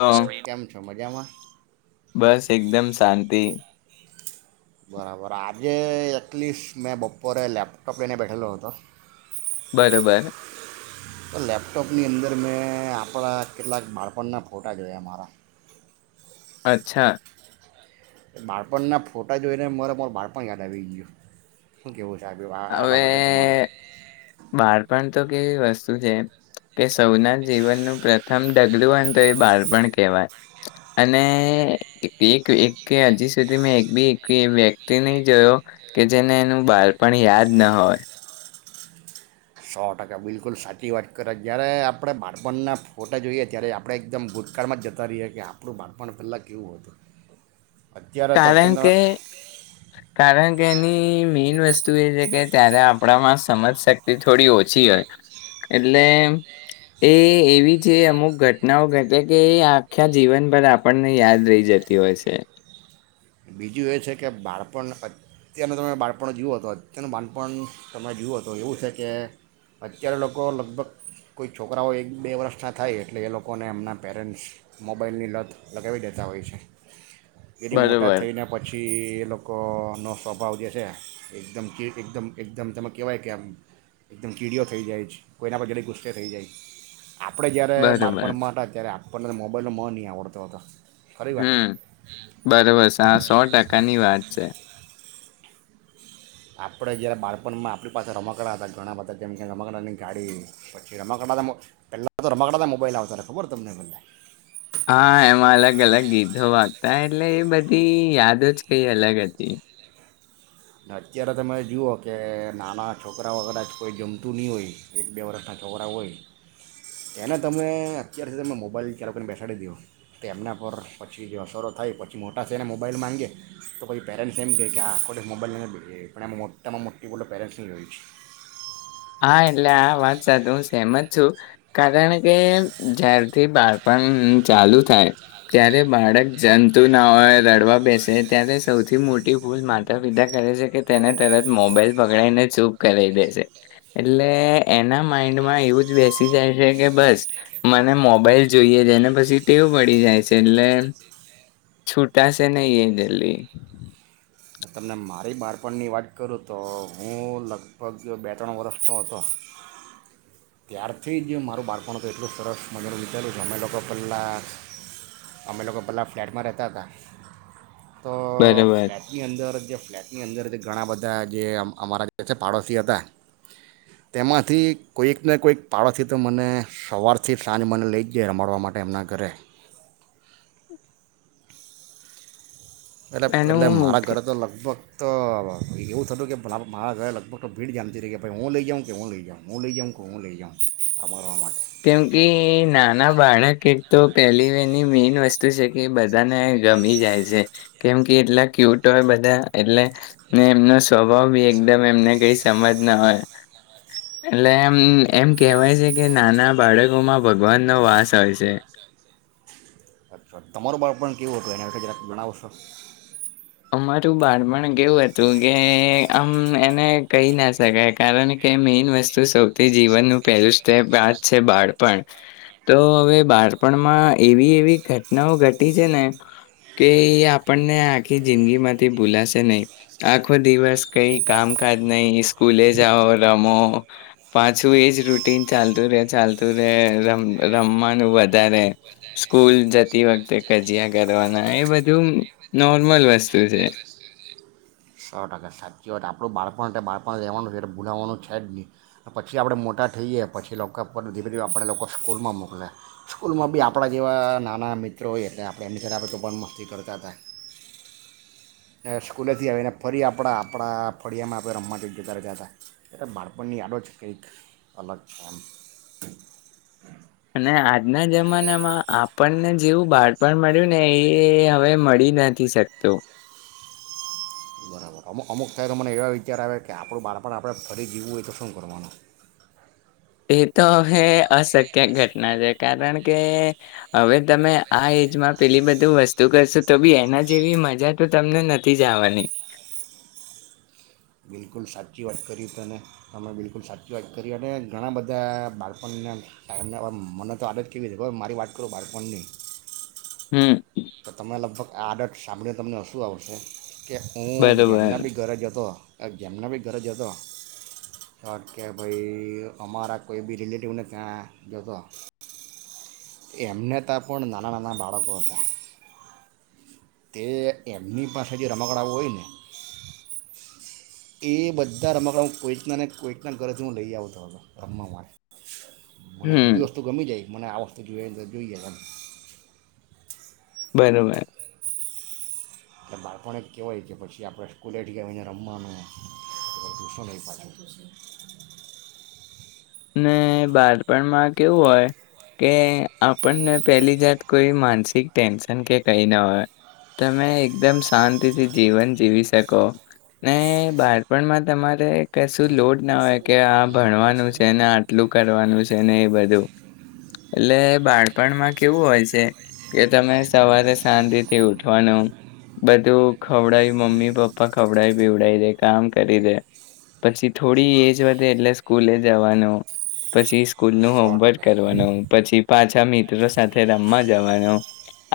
હ કેમ છો મજામાં બસ એકદમ શાંતિ. હા રાત્રે એટલીસ્ટ મેં બપોરે લેપટોપ લઈને બેઠેલો હતો. બરોબર લેપટોપની અંદર મેં આપણા કેટલાક બાળપણના ફોટા જોયા મારા. અચ્છા. બાળપણના ફોટા જોઈને મારે મારું બાળપણ યાદ આવી ગયુ. શું કેવો છે? આ બાબતે તમારે બાળપણતો કેવી વસ્તુ છે કે સૌના જીવનનું પ્રથમ ઢગલું હોયને તો એ બાળપણ કહેવાય અને એક એક કે હજી સુધી મેં એકબી એક વ્યક્તિ નહી જોયો કે જેને એનું બાળપણ યાદ ન હોય. સો ટકા બિલકુલ સાચી વાત કરે જયારે આપણે બાળપણના ફોટા જોઈએ ત્યારે આપણે એકદમ ભૂતકાળમાં જતા રહીએ કે આપણું બાળપણ પહેલાં કેવું હતું. અત્યારે તો કારણ અત્યંત કે કારણ કે એની મેઈન વસ્તુ એ છે કે ત્યારે આપણામાં સમજ શક્તિ થોડી ઓછી હોય એટલે એ એવી જે અમુક ઘટનાઓ ઘટે કે એ આખયા જીવન ભર આપણને યાદ રહી જતી હોય છે. બીજું એ છે કે બાળપણ અત્યારેનુ તમે બાળપણ જુવો તો અત્યારનુ બાળપણ તમે જુઓ તો એવું છે કે અત્યારે લોકો લગભગ કોઈ છોકરાઓ એક બે વર્ષના થાય એટલે એ લોકોને એમના પેરેન્ટ્સ મોબાઈલની લત લગાવી દેતા હોય છે. એ મોટ બરોબર. મોટા થઈને પછી એ લોકોનો સ્વભાવ જે છે એકદમ કે એકદમ એકદમ તમે કહેવાય કે આમ એકદમ કીડીઓ થઈ જાય છે કોઈના પર જલ્દી ગુસ્સે થઈ જાય. આપણે જ્યારે બાળપણમાં હતા ત્યારે આપ આપણને મોબાઈલનો મ ની આવડતો હતો ખરી વાત છે. બરાબર સે આ સો ટકાની વાત છે. આપણે જ્યારે બાળપણમાં આપણી પાસે રમકડા હતા, ઘણા બધા જેમ કે રમાકડાની ગાડી પછી રમકડા તો મો પહેલાં તો રમકડા તો મોબાઈલ આવતા હતા, ખબર તમને હા એમાં અલગ અલગ ગીતો વાગતા એટલે એ બધી યાદ જ કઈ અલગ હતી. ને અત્યારે તમે જુઓ કે નાના છોકરાઓ કદાચ કોઈ જમતું ની હોય એક બે વર્ષના છોકરા હોય તેને તમે અત્યાર સુધી તમે મોબાઈલ ચાલુ કરીને બેસાડી દીયો તો એમના પર પછી જે અસરો થાય પછી મોટા થે ને મોબાઈલ માંગે તો પછી પેરેન્ટ્સ એમ કહે, કે આ આખો મોબાઈલ લેને બેહી રે પણ એમાં મોટામાં મોટી ભુલો પેરેન્ટ્સની હોય છે. હા એટલે આ વાત સાધવુ તેમજ છું, કારણ તે એમ જ્યારથી બાળપણ ચાલુ થાય ત્યારે બાળક જંમતુ ના હોય રડવા બેસે ત્યારે સૌથી મોટી ભૂલ માતા પિતા કરે છે, કે તેને તરત મોબાઈલ પકડાઈને ચૂપ કરાય દે છે. એટલે એના માઈન્ડમાં એવું જ બેસી જાય છે, કે બસ મને મોબાઈલ જોઈએ છે ને પછી ટેવ પડી જાય છે, એટલે છૂટાશે નહી એ જલ્દી તમને મારી બાળપણની વાત કરું તો હું લગભગ બે ત્રણ વર્ષનો હતો, ત્યારથી જ મારું બાળપણ હત એટલું સરસ મને વિચાર્યું છે, અમે લોકો પહેલાં અમે લોકો પહેલાં ફ્લેટમાં રહેતા હતા તો ફ્લેટની અંદર અંદર જે ફ્લેટની અંદર જે ઘણા બધા જે અમ અમારા જે છે, પાડોશી હતા તેમાંથી કોઈકને કોઈક પાડોશી તો મને સવારથી સાંજ મને લઈ જાય રમાડવા માટે એમના ઘરે એટલે એટલે મારા ઘરે તો લગભગ તો એવું થતું કે પેલા મારા ઘરે લગભગ તો ભીડ જામતી હતી, કે ભાઈ હું લઈ જાઉં કે હું લઈ જાઉં હું લઈ જાઉં કે હું લઈ જાઉં રમાડવા માટે કેમ કે નાના બાળક એક તો પહેલી એની મેન વસ્તુ છે, કે બધાને ગમી જાય છે કેમ કે એટલા ક્યુટ હોય બધા એટલે ને એમનો સ્વભાવ બી એકદમ એમને કઈ સમજ ના હોય, એટલે એમ એમ કહેવાય છે, કે નાના બાળકોમાં ભગવાનનો વાસ હોય છે. અચ્છા તમારું બાળપણ કેવું હતું એના વિષે જરાક જણાવો છો? અમારું બાળપણ કેવું હતું કે આમ એને કહી ના શકાય કારણ કે મેઈન વસ્તુ સૌથી જીવનનું પહેલું સ્ટેપ વાત છે, બાળપણ તો હવે બાળપણમાં એવી એવી ઘટનાઓ ઘટી છે, ને કે આપણને આ આખી જિંદગી માંરાથી ભૂલાશે નહી, આખો દિવસ કઈ કામકાજ નહી સ્કૂલે જાઓ રમો પાછું એજ રૂટીન ચાલતું રે ચાલતું રે રમ રમવાનું વધારે સ્કૂલ જતી વખતે કજીયા કરવાના એ બધું ન નોર્મલ વસ્તુ છે. સો ટકા સાચી વાત આપણું બાળપણ તો બાળપણ રહેવાનું છે, એટલે ભૂલાવવાનું છે જ ની પછી આપણે મોટા થઈએ પછી લોકો આપણને ધીરે ધીરે આપણે લોકો સ્કૂલમાં મોકલે સ્કૂલમાં બી આપણા જેવા નાના મિત્રો હોયએ એટલે આપણે એમની સાથે આપણે તો પણ મસ્તી કરતા થાય, ને સ્કૂલેથી આવીને ફરી આપણા આપણા ફળિયામાં આપણે રમવા જોઈએ, જતા રેહતાતા ત્યારે બાળપણની યાડો જ કંઈક અલગ છે, એમ અને આજના જમાનામાં આપણને જેવું બાળ પણ મળ્યુંને એ હવે મળી નથી શક તો બરાબર અમુક અમુક થાય તો મને એવા વિચાર આવે કે આપણું બળપણ આપણે ફરી જીવવુ હોય, તો શું કરવાનું? એ તો હવે અશક્ય ઘટના છે, કારણ કે હવે તમે આ એજમાં પેલી બધું વસ્તુ કરશો, તો બી એના જેવી મજા તો તમને નથી જ આવાની બિલકુલ સાચી વાત કરી તને તમે બિલકુલ સાચી વાત કરી. અને ઘણા બધા બાળપણને ટાઈમના હવે મને તો આદત કેવી હતી ખબરે હવે મારી વાત કરું બાળપણની હમ્મ તો તમે લગભગ આ આડટ સાંભળીને તમને હશું, આવશે. કે હું બરોબર જેમના બી ઘરે જતો અ જેમના બી ઘરે જતો હહ કે ભઈ અમારા કોઈ બી રિલેટિવને ત્યાં જતો એમને તા પણ નાના નાના બાળકો હતા. તે એમની પાસે જે રમકડાં હોય ને એ બધા રમકડા હું કોઈકના ને કોઈકના ઘરેથી હું લઈ આવતો હતો, રમવા માટે મને જે હમ બી વસ્તુ ગમી જાય, મને આ વસ્તુ જોઈએ એટલે જોઈએ, એમ બરોબર એટલે બાળપણ જ કહેવાય કે પછી આપણે સ્કૂલેથી આવીને રમવાનું [inaudible] ને બાળપણમાં કેવું હોય કે આપણને પહેલી જાત કોઈ માનસિક ટેન્શન કે કંઈ ના હોય, તમે એકદમ શાંતિથી જીવન જીવી શકોને બાળપણમાં તમારે કશું લોડ ના હોય કે આ ભણવાનું છે. તેને આટલું કરવાનું છે ને એ બધું. એટલે બાળપણમાં કેવું હોય છે કે તમે સવારે શાંતિથી ઉઠવાનું, બધું ખવડાય મમ્મી પપ્પા ખવડાય પીવડાવ દે કામ કરી દે, પછી થોડી એજ વધે એટલે સ્કૂલે જવાનું. પછી સ્કૂલનું સો ટકા હોમવર્ક ને કરવાનું, પછી પાછા મિત્રો સાથે રમવા જવાનું.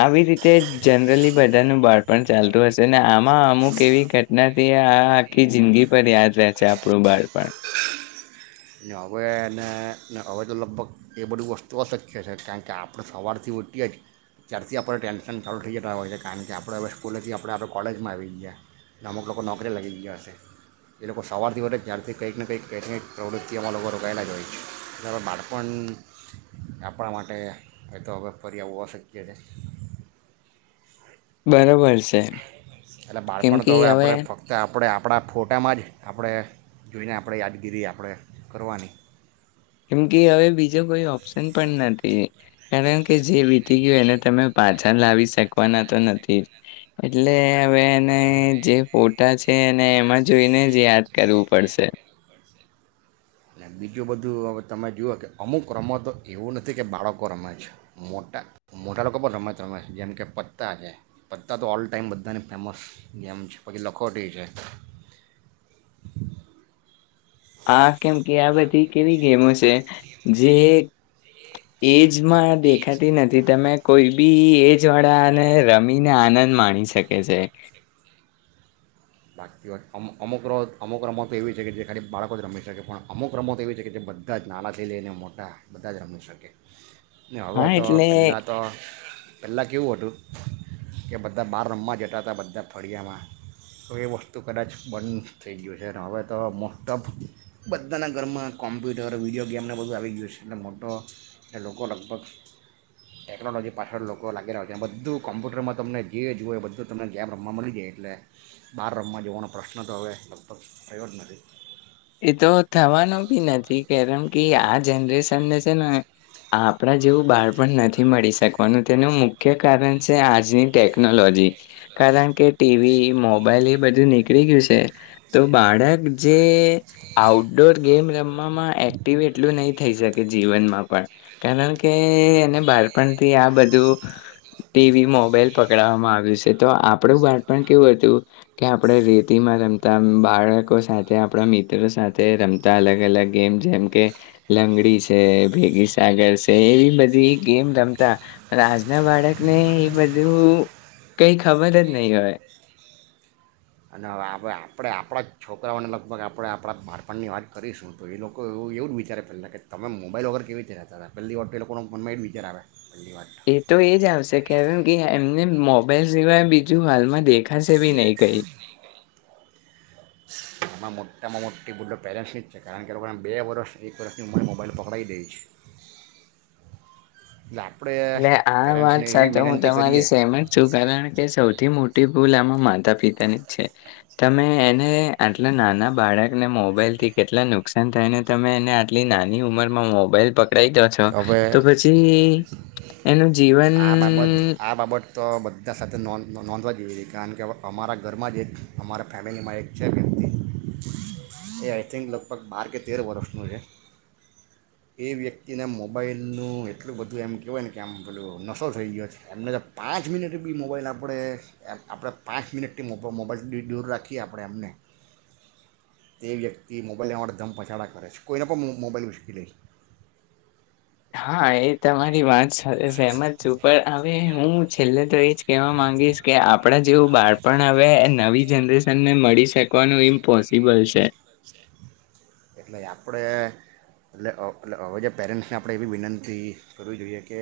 આવી રીતે જનરલી બધાનું બાળપણ ચાલતું હશે ને, આમાં અમુક એવી ઘટનાથી આ આખી જિંદગીભર યાદ રહે છે આપણું બાળપણ. અને હવેને હવે તો લગભગ એ બધી વસ્તુ અશક્ય છે, કારણ કે આપણે સવારથી ઉઠીએ જ ત્યારથી આપણે ટેન્શન ચાલુ થઈ જતા હોય છે, કારણ કે આપણે હવે સ્કૂલેથી આપણે હવે કોલેજમાં આવી ગયા. અને અમુક લોકો નોકરી લાગી ગયા હશે. એ લોકો સવારથી ઉઠે જ ત્યારથી કાંઈક ને કાંઈક કાંઈક ને કાંઈક પ્રવૃત્ કે એમાં લોકો રોકાયેલા જ હોય છે. એટલે હવે બાળપણ આપણા માટે એ તો હવે ફરી આવવું અશક્ય છે. બરોબર છ એટલે બાળપણ તો હવે આપણે ફક્ત આપણે આપ પણા ફોટામાં જ આપણે જોઈને આપણે યાદગીરી આપણે કરવાની. કેમ કે હવે બીજો કોઈ ઓપ્શન પણ નથી. કારણ કે જે વીતી ગયું એને તમે પાછા લાવી શકવાના તો નથી જ. એટલે હવે એને જે ફોટા છે એને એમાં જોઈને જ યાદ કરવું પડશે. અને બીજું બધું હવે તમે જુઓ કે અમુક રમતો એવું નથી કે બાળકો રમે છે. મોટા-મોટા લોકો પણ રમત રમે છે. જેમ કે પત્તા છે, પત્તા તો ઓલ ટાઈમ બધાને ફેમસ, ગેમ છે, પછી લખોટી છે. આ કેમ કે આ બધી કેવી ગેમો છે જે એજમાં દેખાતી નથી. તમે કોઈ બી એજ વાળાને રમીને આનંદ માણી શકે છે. હાચી વાત. અમુક અમુક રો અમુક રમતો એવી છે કે જે ખાલી બાળકો જ રમી શકે. પણ અમુક રમતો એવી છે કે જે બધા જ નાનાંથી લઈને મોટા બધા જ રમી શકે. ને હવે હા તો એટલે પેલા તો પેલા કેવું હતું કે બધા બાર રમવા જતા તા બધાં ફળિયામાં તો એ વસ્તુ કદાચ બંધ થઈ ગયું છે. ને હવે તો મોસ્ટ ઓફ બધાના ઘરમાં કોમ્પ્યુટર, વિડીયો ગેમને બધું આવી ગયું છે. એટલે મોટો એ લોકો લગભગ ટેકનોલોજી પાછળ લોકો લાગેલા છે. અને બધું કોમ્પ્યુટરમાં તમને જે જુુવે એ બધું તમને ગેમ રમવા મલી જાય એટલે બહાર રમવા જવાનો પ્રશ્ન તો હવે લગભગ થયો જ નથી. એ તો થવાનું બી નથી. કારણ કે આ જનરેશનને છે ને આપણા જેવું બાળપણ નથી મળી શકવાનું, તેનું મુખ્ય કારણ છે આજની ટેકનોલોજી કારણ કે ટીવી, મોબાઈલ એ બધું નીકળી ગયું છે, તો બાળક જે આઉટડોર ગેમ રમવામાં એક્ટિવ એટલું નહી થઈ શકે જીવનમાં પણ, કારણ કે એને બાળપણથી આ બધું ટીવી, મોબાઈલ પકડાવામાં આવ્યું છે. તો આપણું બાળપણ કેવું હતું કે આપણે રેતીમાં રમતા, બાળકો સાથે આપણા મિ ત્રો સાથે રમતા અલગ-અલગ ગેમ જેમ કે લંગડી છે, ભેગી સાગર છે, એવી બધી ગેમ રમતા પણ આજના બાળકને એ બધું કઈ ખબર જ નહી હોય. અને હવે આપણે આપણા આપણા જ છોકરાઓને લગભગ આપણે આપણા બાળપણની વાત કરીશું તો એ લોકો એવું એવું જ વિચારે પેલાં કે તમે મોબાઈલ વગર કેવી રીતે રેતાતા. પહેલી વાત તો એ લોકોના મનમાં એ જ વિચાર આવે. પહેલી વાત એ તો એજ આવશે કારણ કે એમને મોબાઈલ સિવાય બી જું હાલમાં દેખાસે ભી નહીં કઈ. આમાં મોટામાં મોટી ભૂલો પેરેન્ટ્સની જ છે. કારણ કે એ લોકોને બે વર્ષ એક વર્ષની ઉંમરે મોબાઈલ પકડાઈ દે છે. એટલે આપણે એટલે આ પેરેન્ટ્સને વાત સાચ એવી હું વિનંતી તમારી કરીએ સહેમત છું. કારણ કે સૌથી મોટી ભૂલ આમાં માતા પિતાની જ છે. તમે એને આટલા નાના બાળકને મોબાઈલ થી કેટલા નુકસાન થાયને તમે એને આટલી નાની ઉંમરમાં મોબાઈલ પ પકડાઈ દો છો કે હવે તો પછી એનું જીવન આ બાબત આ બાબત તો બધા સાથે નોધ નોંધવા જેવી કારણ કે હવે અમારા ઘરમાં જ એક અમારા ફેમિલીમાં એક છે વ્યક્તિ, એ આઈ થિંક લગભગ બાર કે તેર વર્ષનું છે. એ વ્યક તિ ના મોબાઈલનું એટલું બધું એમ કહેવાય ને કે આમ પેલું નશો થઈ ગયો છે. એમને તો પાંચ મિનિટ બી મોબાઈલ આપણે, આપણા પાંચ મિનિટથી મોકો મોબાઈલથી દૂર રાખીએ આપણે એમને, તે વ્યક્તિ મોબાઈલ લેવા ધમપછાડા કરે છે. કોઈના પણ મો મોબાઈલ ઉચંકી લે છે. હા, એ તમારી વાત સાથે સહમત છું પણ હવે હું છેલ્લે તો એજ કહેવા માંગીશ કે આપણા જેવું બાળપણ હવે નવી જનરેશન ને મળી શકવાનું ઇમ્પોસિબલ છે. એટલે આપણે એટલે હવ હવે જે પેરેન્ટ્સને આપણે એવી વિનંતી કરવી જોઈએ કે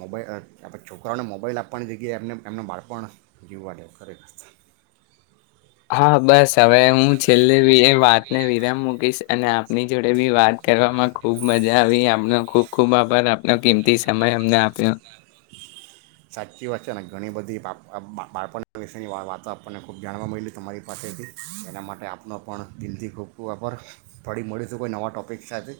મોબાઈલ આ આપણે છોકરાઓને મોબાઈલ આપવાની જગ્યાએ એમને એમનું બાળપણ જીવવા દે ખરેખર. હા બસ હવે હું છેલ્લે બી એ વાતને વિરામ મૂકીશ અને આપની જોડે બી વાત કરવામાં ખુબ મજા આવી. એમનો ખુબ ખુબ આભ સાચી વાત છે ને. ઘણી બધી [unintelligible] બા બાળપણના વિશેની વા વાતો આપણને ખૂબ જાણવા મયલી તમારી પાસેથી. એના માટે આપનો પણ દિલથી ખૂબ-ખૂબ આભાર. ફરી મળીશું કોઈ નવા ટોપિક સાથે.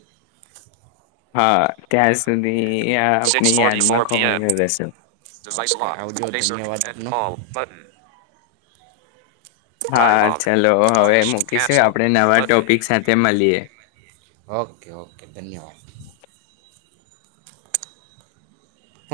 હા, ત્યાં સુધી આ [unintelligible] બન. હા, ચલો હવે મૂકીશું. આપણે નવા ટોપિક સાથે મલીએ. ઓકે ઓકે ધન્યવાદ